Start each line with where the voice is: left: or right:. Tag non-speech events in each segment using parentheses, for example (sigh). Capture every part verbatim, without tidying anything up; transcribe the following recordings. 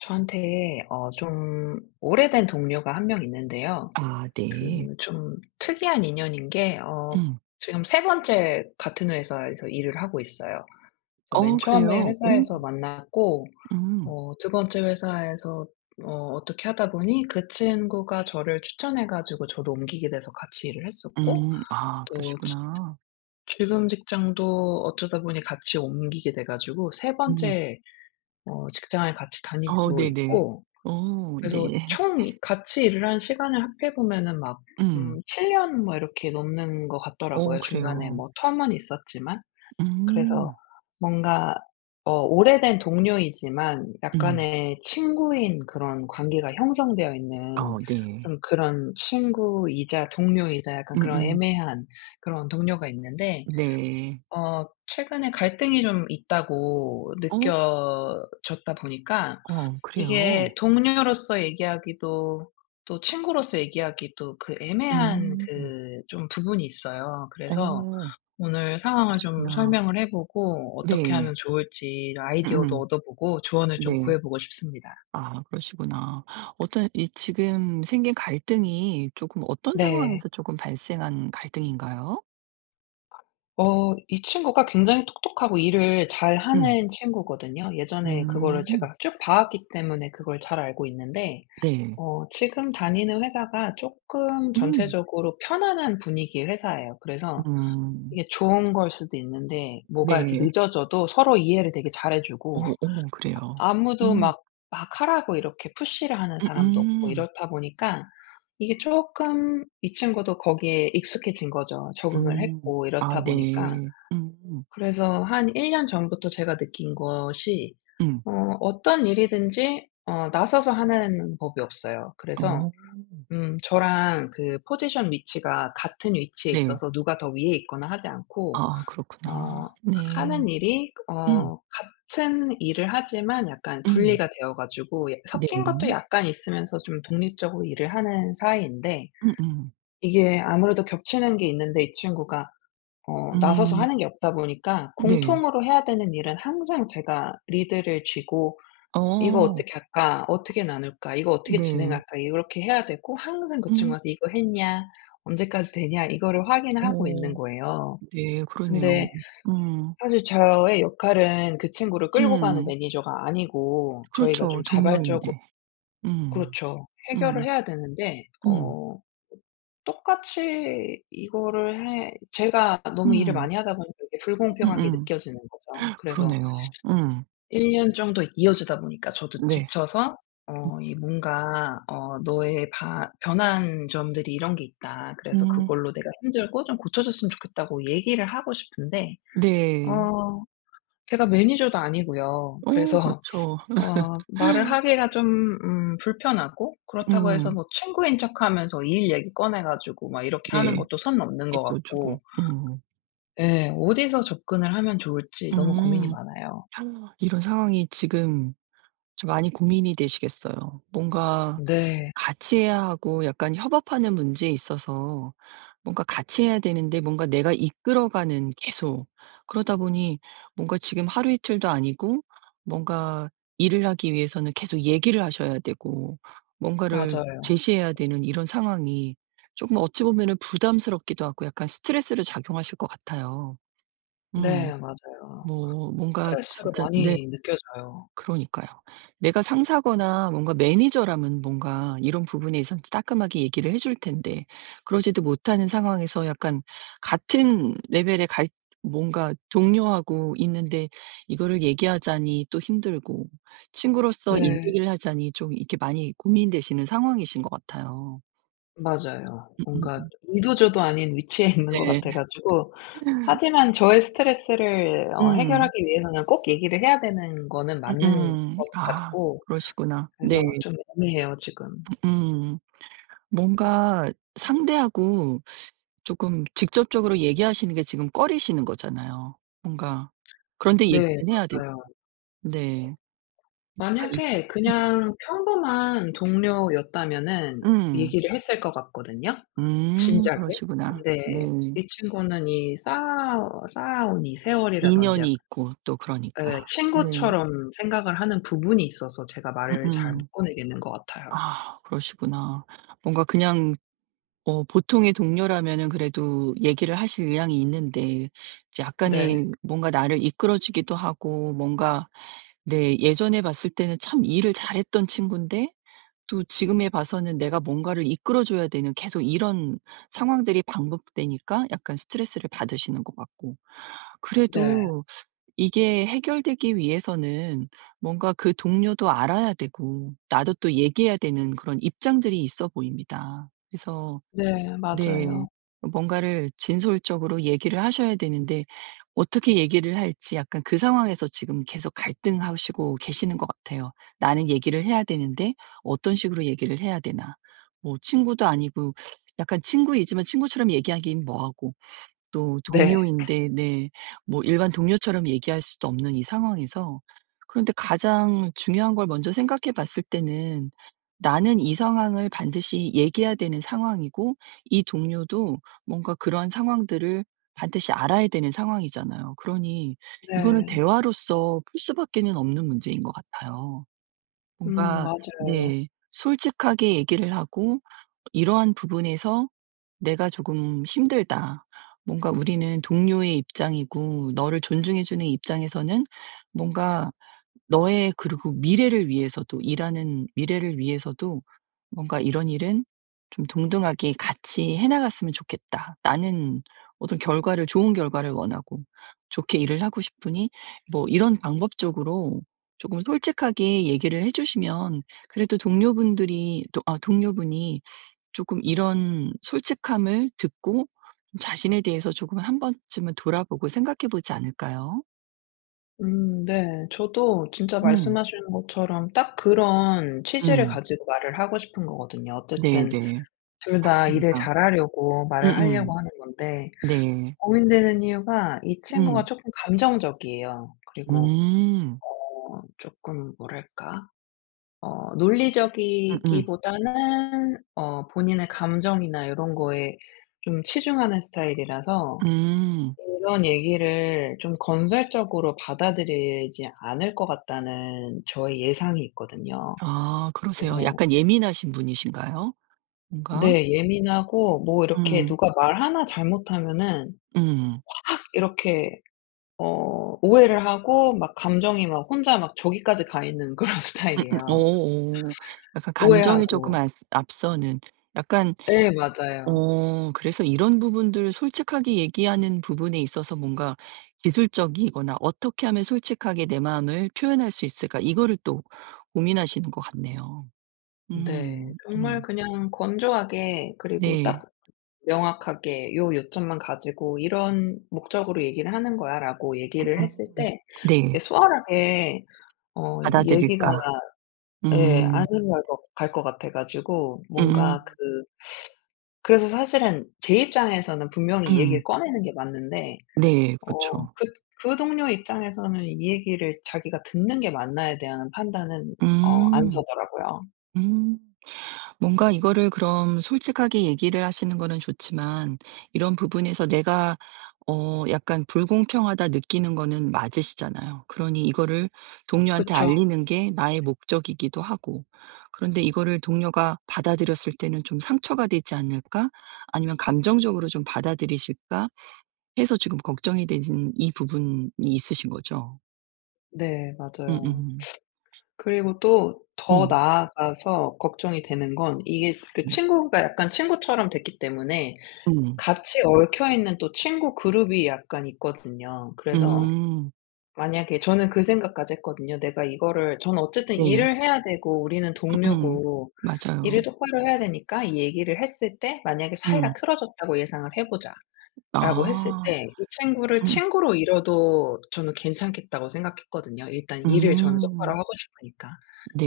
left: 저한테 어 좀 오래된 동료가 한 명 있는데요.
right: 아 네.
left: 그 좀 특이한 인연인 게 어
right: 음.
left: 지금 세 번째 같은 회사에서 일을 하고 있어요. 그래서
right: 어
left: 맨 처음에
right: 그래요? 오.
left: 회사에서 만났고
right: 음.
left: 어 두 번째 회사에서 어 어떻게 하다 보니 그 친구가 저를 추천해 가지고 저도 옮기게 돼서 같이 일을 했었고
right: 음. 아
left: 또 지
right: 그러시구나.
left: 지금 직장도 어쩌다 보니 같이 옮기게 돼 가지고 세
right: 음.
left: 번째 어 직장을 같이
right: 어
left: 다니고
right: 네네.
left: 있고,
right: 어
left: 그래서
right: 네.
left: 총 이 같이 일을 한 시간을 합해 보면은 막
right: 음.
left: 음 7 년 뭐 이렇게 넘는 것
right: 어
left: 같더라고요. 중간에
right: 그래요.
left: 뭐 텀은 있었지만. 그래서
right: 음.
left: 뭔가 어 오래된 동료이지만
right: 음.
left: 약간의 친구인 그런 관계가 형성되어 있는,
right: 어 네.
left: 좀 그런 친구이자 동료이자 약간 그런
right: 음음.
left: 애매한 그런 동료가 있는데,
right: 네.
left: 어 최근에 갈등이 좀 있다고
right: 어?
left: 느껴졌다 보니까
right: 어 그래요?
left: 이게 동료로서 얘기하기도, 또 친구로서 얘기하기도 그 애매한
right: 음.
left: 그 좀 부분이 있어요. 그래서
right: 어
left: 오늘 상황을 좀
right: 그러시구나.
left: 설명을 해 보고 어떻게
right: 네.
left: 하면 좋을지 아이디어도
right: 음음.
left: 얻어보고 조언을 좀
right: 네.
left: 구해 보고 싶습니다.
right: 아 그러시구나. 어떤 이 지금 생긴 갈등이 조금 어떤
left: 네.
right: 상황에서 조금 발생한 갈등인가요?
left: 어 이 친구가 굉장히 똑똑하고 일을
right: 음.
left: 잘하는 친구거든요. 예전에 그거를
right: 음.
left: 제가 쭉 봐 왔기 때문에 그걸 잘 알고 있는데,
right: 네.
left: 어 지금 다니는 회사가 쪼끔
right: 음.
left: 전체적으로 편안한 분위기의 회사예요. 그래서
right: 음.
left: 이게 좋은 걸 수도 있는데 뭐가 이렇게
right: 네.
left: 늦어져도 서로 이해를 되게 잘해
right: 어
left: 주고,
right: 어 그래요.
left: 아무도
right: 음.
left: 막 막 하라고 이렇게 푸시를 하는 사람도 없고
right: 음음.
left: 이렇다 보니까 이게 조금 이 친구도 거기에 익숙해진 거죠. 적응을
right: 음.
left: 했고
right: 아
left: 이렇다 보니까.
right: 네. 음.
left: 그래서 한 일 년 전부터 제가 느낀 것이
right: 음.
left: 어 어떤 일이든지 어 나서서 하는 법이 없어요. 그래서
right: 어.
left: 음 저랑 그 포지션 위치가 같은 위치에
right: 네.
left: 있어서 누가 더 위에 있거나 하지 않고,
right: 아
left: 어
right: 그렇구나. 네.
left: 하는 일이
right: 음.
left: 어 같은 일을 하지만 약간
right: 음.
left: 분리가 되어 가지고, 예
right: 네.
left: 섞인 것도 약간 있으면서 좀 독립적으로 일을 하는 사이인데,
right: 음음.
left: 이게 아무래도 겹치는 게 있는데 이 친구가 어 나서서
right: 음.
left: 하는 게 없다 보니까
right: 네.
left: 공통으로 해야 되는 일은 항상 제가 리드를 쥐고 '이거
right: 어.
left: 어떻게 할까? 어떻게 나눌까? 이거 어떻게
right: 네.
left: 진행할까?' 이렇게 해야 되고, 항상 그
right: 음.
left: 친구한테 "이거 했냐? 언제까지 되냐?" 이거를 확인하고 있는
right: 어.
left: 거예요.
right: 네. 그러네요.
left: 근데
right: 음.
left: 사실 저의 역할은 그 친구를 끌고 가는
right: 음.
left: 매니저가 아니고 저희가
right: 그렇죠.
left: 좀 자발적으로,
right: 동료인데. 음.
left: 그렇죠, 해결을
right: 음.
left: 해야 되는데
right: 음.
left: 어 똑같이 이거를 해, 제가 너무 일을
right: 음.
left: 많이 하다 보니까 이게 불공평하게
right: 음음.
left: 느껴지는 거죠. 그래서
right: 그러네요. 음.
left: 일 년 정도 이어지다 보니까 저도
right: 네.
left: 지쳐서 어 이 뭔가 어 "너의 바 변한 점들이 이런 게 있다. 그래서
right: 음.
left: 그걸로 내가 힘들고 좀 고쳐줬으면 좋겠다."고 얘기를 하고 싶은데,
right: 네.
left: 어 제가 매니저도 아니고요.
right: 어
left: 그래서
right: 그렇죠.
left: (laughs) 어 말을 하기가 좀 음 불편하고, 그렇다고 해서
right: 음.
left: 뭐 친구인 척하면서 일 얘기 꺼내 가지고 막 이렇게 하는
right: 네.
left: 것도 선 넘는
right: 이게
left: 것
right: 또 조금
left: 같고,
right: 음.
left: 예 어디서 접근을 하면 좋을지 너무 고민이
right: 음.
left: 많아요.
right: 이런 상황이 지금 좀 많이 고민이 되시겠어요. 뭔가
left: 네.
right: 같이 해야 하고 약간 협업하는 문제에 있어서 뭔가 같이 해야 되는데 뭔가 내가 이끌어가는 계속 그러다 보니 뭔가 지금 하루 이틀도 아니고 뭔가 일을 하기 위해서는 계속 얘기를 하셔야 되고 뭔가를
left: 맞아요.
right: 제시해야 되는 이런 상황이 조금 어찌 보면은 부담스럽기도 하고 약간 스트레스를 작용하실 것 같아요. 음.
left: 네, 맞아요.
right: 뭐 뭔가
left: 스트레스를
right: 진짜 네.
left: 많이 느껴져요.
right: 그러니까요. 내가 상사거나 뭔가 매니저라면 뭔가 이런 부분에 있어서 따끔하게 얘기를 해줄 텐데 그러지도 못하는 상황에서 약간 같은 레벨의 갈 뭔가 동료하고 있는데 이거를 얘기하자니 또 힘들고 친구로서 일
left: 네,
right: 얘기를 하자니 좀 이렇게 많이 고민되시는 상황이신 것 같아요.
left: 맞아요. 뭔가
right: 음음.
left: 이도저도 아닌 위치에 (laughs) 있는 것
right: 네.
left: 같아 가지고. 하지만 저의 스트레스를 어
right: 음.
left: 해결하기 위해서는 꼭 얘기를 해야 되는 거는 맞는
right: 음음.
left: 것
right: 아
left: 같고,
right: 그러시구나. 네.
left: 그래서 좀 애매해요 지금.
right: 음. 뭔가 상대하고 조금 직접적으로 얘기하시는 게 지금 꺼리시는 거잖아요. 뭔가 그런데
left: 네,
right: 얘기는 해야 되고.
left: 맞아요.
right: 네. 그러니까
left: 만약에
right: 이게
left: 그냥 평범한 동료였다면은
right: 음.
left: 얘기를 했을 것 같거든요,
right: 음. 음.
left: 진작에.
right: 그러시구나. 네.
left: 근데 이 친구는 이 쌓아 쌓아온 이 세월이라든지
right: 인연이
left: 약간,
right: 있고 또
left: 예
right: 그러니까. 네.
left: 친구처럼 생각을 하는 부분이 있어서 제가 말을 잘 못
right: 음음.
left: 꺼내겠는 것 같아요.
right: 아 그러시구나. 뭔가 그냥 어 보통의 동료라면은 그래도 얘기를 하실 의향이 있는데 이제
left: 네.
right: 약간의 뭔가 나를 이끌어 주기도 하고 뭔가 네 예전에 봤을 때는 참 일을 잘했던 친군데 또 지금에 봐서는 내가 뭔가를 이끌어 줘야 되는 계속 이런 상황들이 반복되니까 약간 스트레스를 받으시는 것 같고.
left: 네.
right: 그래도 이게 해결되기 위해서는 뭔가 그 동료도 알아야 되고 나도 또 얘기해야 되는 그런 입장들이 있어 보입니다. 그래서
left: 네,
right: 네.
left: 맞아요.
right: 뭔가를 진솔적으로 얘기를 하셔야 되는데 어떻게 얘기를 할지 약간 그 상황에서 지금 계속 갈등하시고 계시는 것 같아요. '나는 얘기를 해야 되는데 어떤 식으로 얘기를 해야 되나?' 뭐 친구도 아니고 약간 친구이지만 친구처럼 얘기하긴 뭐하고. 또
left: 네.
right: 동료인데 네 뭐 일반 동료처럼 얘기할 수도 없는 이 상황에서 그런데 가장 중요한 걸 먼저 생각해 봤을 때는 나는 이 상황을 반드시 얘기해야 되는 상황이고 이 동료도 뭔가 그런 상황들을 반드시 알아야 되는 상황이잖아요. 그러니 이거는
left: 네.
right: 대화로서 풀 수밖에는 없는 문제인 것 같아요.
left: 음,
right: 뭔가
left: 맞아요.
right: 네. 솔직하게 얘기를 하고 이러한 부분에서 내가 조금 힘들다. 뭔가 우리는 동료의 입장이고 너를 존중해 주는 입장에서는 뭔가 너의 그리고 미래를 위해서도 일하는 미래를 위해서도 뭔가 이런 일은 좀 동등하게 같이 해 나갔으면 좋겠다. 나는 어떤 결과를 좋은 결과를 원하고 좋게 일을 하고 싶으니 뭐 이런 방법적으로 조금 솔직하게 얘기를 해 주시면 그래도 동료분들이 또 아 동료분이 조금 이런 솔직함을 듣고 좀 자신에 대해서 조금 한번쯤은 돌아보고 생각해 보지 않을까요?
left: 음, 네. 저도 진짜
right: 음.
left: 말씀하시는 것처럼 딱 그런 취지를
right: 음.
left: 가지고 말을 하고 싶은 거거든요. 어쨌든
right: 네네.
left: 둘 다 일을
right: 맞습니다.
left: 잘하려고 말을
right: 음음.
left: 하려고 하는 건데
right: 네.
left: 고민되는 이유가 이 친구가
right: 음.
left: 조금 감정적이에요. 그리고
right: 음.
left: 어금 뭐랄까? 어
right: 음음.
left: 논리적이기보다는 어 본인의 감정이나 이런 거에 좀 치중하는 스타일이라서
right: 음.
left: 이런 얘기를 좀 건설적으로 받아들이지 않을 것 같다는 저의 예상이 있거든요.
right: 아 그러세요.
left: 그래서
right: 약간 예민하신 분이신가요? 뭔가?
left: 네 예민하고 뭐 이렇게
right: 음.
left: 누가 말 하나 잘못하면은
right: 음.
left: 이렇게 어 오해를 하고 막 감정이 막 혼자 막 저기까지 가 있는 그런 (laughs)
right: 음음.
left: 스타일이에요.
right: 어어. 약간 감정이 조금
left: 오해하고.
right: 앞 앞서는 약간
left: 네, 맞아요.
right: 어 그래서 이런 부분들을 솔직하게 얘기하는 부분에 있어서 뭔가 기술적이거나 '어떻게 하면 솔직하게 내 마음을 표현할 수 있을까?' 이거를 또 고민하시는 것 같네요.
left: 네.
right: 음.
left: 정말
right: 음.
left: 그냥 건조하게 그리고
right: 네.
left: 딱 명확하게 "요 요점만 가지고 이런 목적으로 얘기를 하는 거야."라고
right: 음.
left: 얘기를 했을
right: 음.
left: 때 이게
right: 네.
left: 수월하게 어 얘기가,
right: 받아들일까?
left: 예
right: 음.
left: 안 흘러갈 것 갈 것 같아 가지고. 뭔가 그
right: 음.
left: 그래서 사실은 제 입장에서는 분명히 이
right: 음.
left: 얘기를 꺼내는 게 맞는데,
right: 네.
left: 어
right: 그렇죠.
left: 그 그 동료 입장에서는 이 얘기를 자기가 듣는 게 맞나에 대한 판단은 어 안
right: 음.
left: 서더라고요.
right: 음. 뭔가 이거를 그럼 솔직하게 얘기를 하시는 거는 좋지만 이런 부분에서 내가 어 약간 불공평하다 느끼는 거는 맞으시잖아요. 그러니 이거를 동료한테
left: 그쵸.
right: 알리는 게 나의 목적이기도 하고. 그런데 이거를 동료가 받아들였을 때는 좀 상처가 되지 않을까? 아니면 감정적으로 좀 받아들이실까? 해서 지금 걱정이 되는 이 부분이 있으신 거죠.
left: 네, 맞아요.
right: 음음.
left: 그리고 또 더
right: 음.
left: 나아가서 걱정이 되는 건 이게 그
right: 음.
left: 친구가 약간 친구처럼 됐기 때문에
right: 음.
left: 같이 얽혀 있는 또 친구 그룹이 약간 있거든요. 그래서
right: 음. 음,
left: 만약에, 저는 그 생각까지 했거든요. '내가 이거를', 저는 어쨌든
right: 네.
left: 일을 해야 되고 우리는
right: 음음.
left: 동료고 일을
right: 맞아요.
left: 똑바로 해야 되니까 이 얘기를 했을 때 만약에
right: 음.
left: 사이가 틀어졌다고 예상을 해 보자라고 했을
right: 아.
left: 때, 이 친구를
right: 음.
left: 친구로 잃어도 저는 괜찮겠다고 생각했거든요. 일단 일을 저는 똑바로
right: 음.
left: 하고 싶으니까.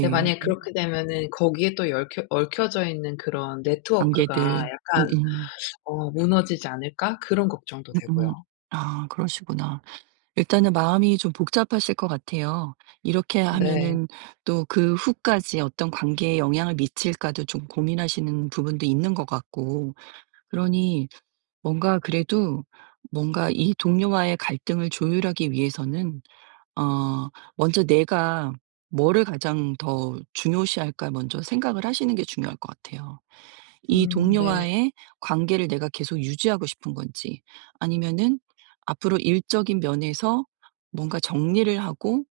left: 근데 만약에 그렇게 되면은 거기에 또 얽혀 얽혀져 있는 그런 네트워크가
right: 단계들.
left: 약간
right: 음음.
left: 어 '무너지지 않을까?' 그런 걱정도
right: 음음.
left: 되고요.
right: 아 그러시구나. 일단은 마음이 좀 복잡하실 것 같아요. 이렇게
left: 네.
right: 하면은 또 그 후까지 어떤 관계에 영향을 미칠까도 좀 고민하시는 부분도 있는 것 같고 그러니 뭔가 그래도 뭔가 이 동료와의 갈등을 조율하기 위해서는 어 먼저 '내가 뭐를 가장 더 중요시할까.' 먼저 생각을 하시는 게 중요할 것 같아요. 이
left: 음, 네.
right: 동료와의 관계를 내가 계속 유지하고 싶은 건지 아니면은 앞으로 일적인 면에서 뭔가 정리를 하고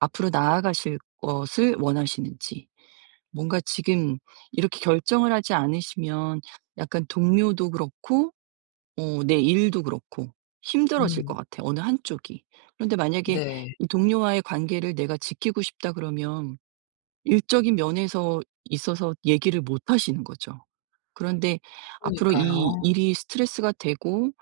right: 앞으로 나아가실 것을 원하시는지. 뭔가 지금 이렇게 결정을 하지 않으시면 약간 동료도 그렇고 어 내 일도 그렇고 힘들어질 것
left: 음,
right: 같아, 어느 한쪽이. 그런데 만약에
left: 네.
right: 이 동료와의 관계를 내가 지키고 싶다 그러면 일적인 면에서 있어서 얘기를 못 하시는 거죠. 그런데 앞으로 이
left: 그러니까요.
right: 일이 스트레스가 되고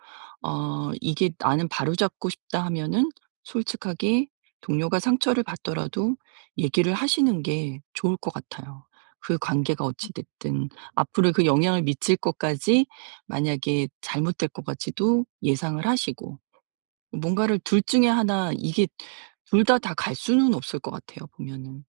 right: 어 이게 '나는 바로잡고 싶다.' 하면은 솔직하게 동료가 상처를 받더라도 얘기를 하시는 게 좋을 것 같아요. 그 관계가 어찌 됐든 앞으로 그 영향을 미칠 것까지 만약에 잘못될 것 같이도 예상을 하시고 뭔가를 둘 중에 하나 이게 둘 다 다 갈 수는 없을 것 같아요 보면은.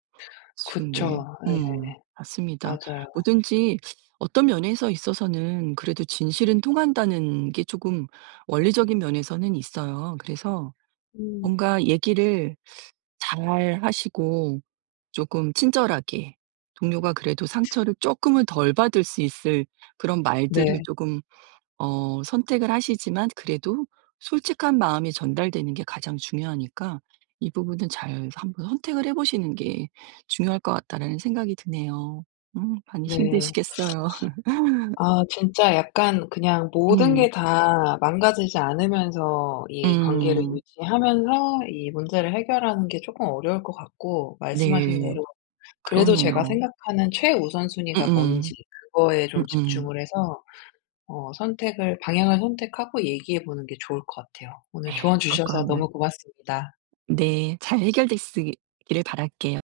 right: 지금 네.
left: 그쵸. 예.
right: 음 맞습니다.
left: 맞아요.
right: 뭐든지 어떤 면에서 있어서는 그래도 진실은 통한다는 게 조금 원리적인 면에서는 있어요. 그래서
left: 음,
right: 뭔가 얘기를 잘 하시고 조금 친절하게 동료가 그래도 상처를 조금은 덜 받을 수 있을 그런 말들을
left: 네.
right: 조금 어 선택을 하시지만 그래도 솔직한 마음이 전달되는 게 가장 중요하니까 이 부분은 잘 한번 선택을 해 보시는 게 중요할 것 같다라는 생각이 드네요. 음 많이
left: 네.
right: 힘드시겠어요. (laughs)
left: 아 진짜 약간 그냥 모든
right: 음.
left: 게 다 망가지지 않으면서 이 관계를
right: 음.
left: 유지하면서 이 문제를 해결하는 게 쪼끔 어려울 것 같고, 말씀하신
right: 네.
left: 대로 그래도 제가
right: 그러네요.
left: 생각하는 최우선순위가
right: 음음.
left: 뭔지 그거에 좀
right: 음음.
left: 집중을 해서 어 선택을, 방향을 선택하고 얘기해 보는 게 좋을 것 같아요. 오늘
right: 네.
left: 조언
right: 그럴 것
left: 주셔서
right: 같네요.
left: 너무 고맙습니다.
right: 네. 잘 해결됐으 기를 바랄게요.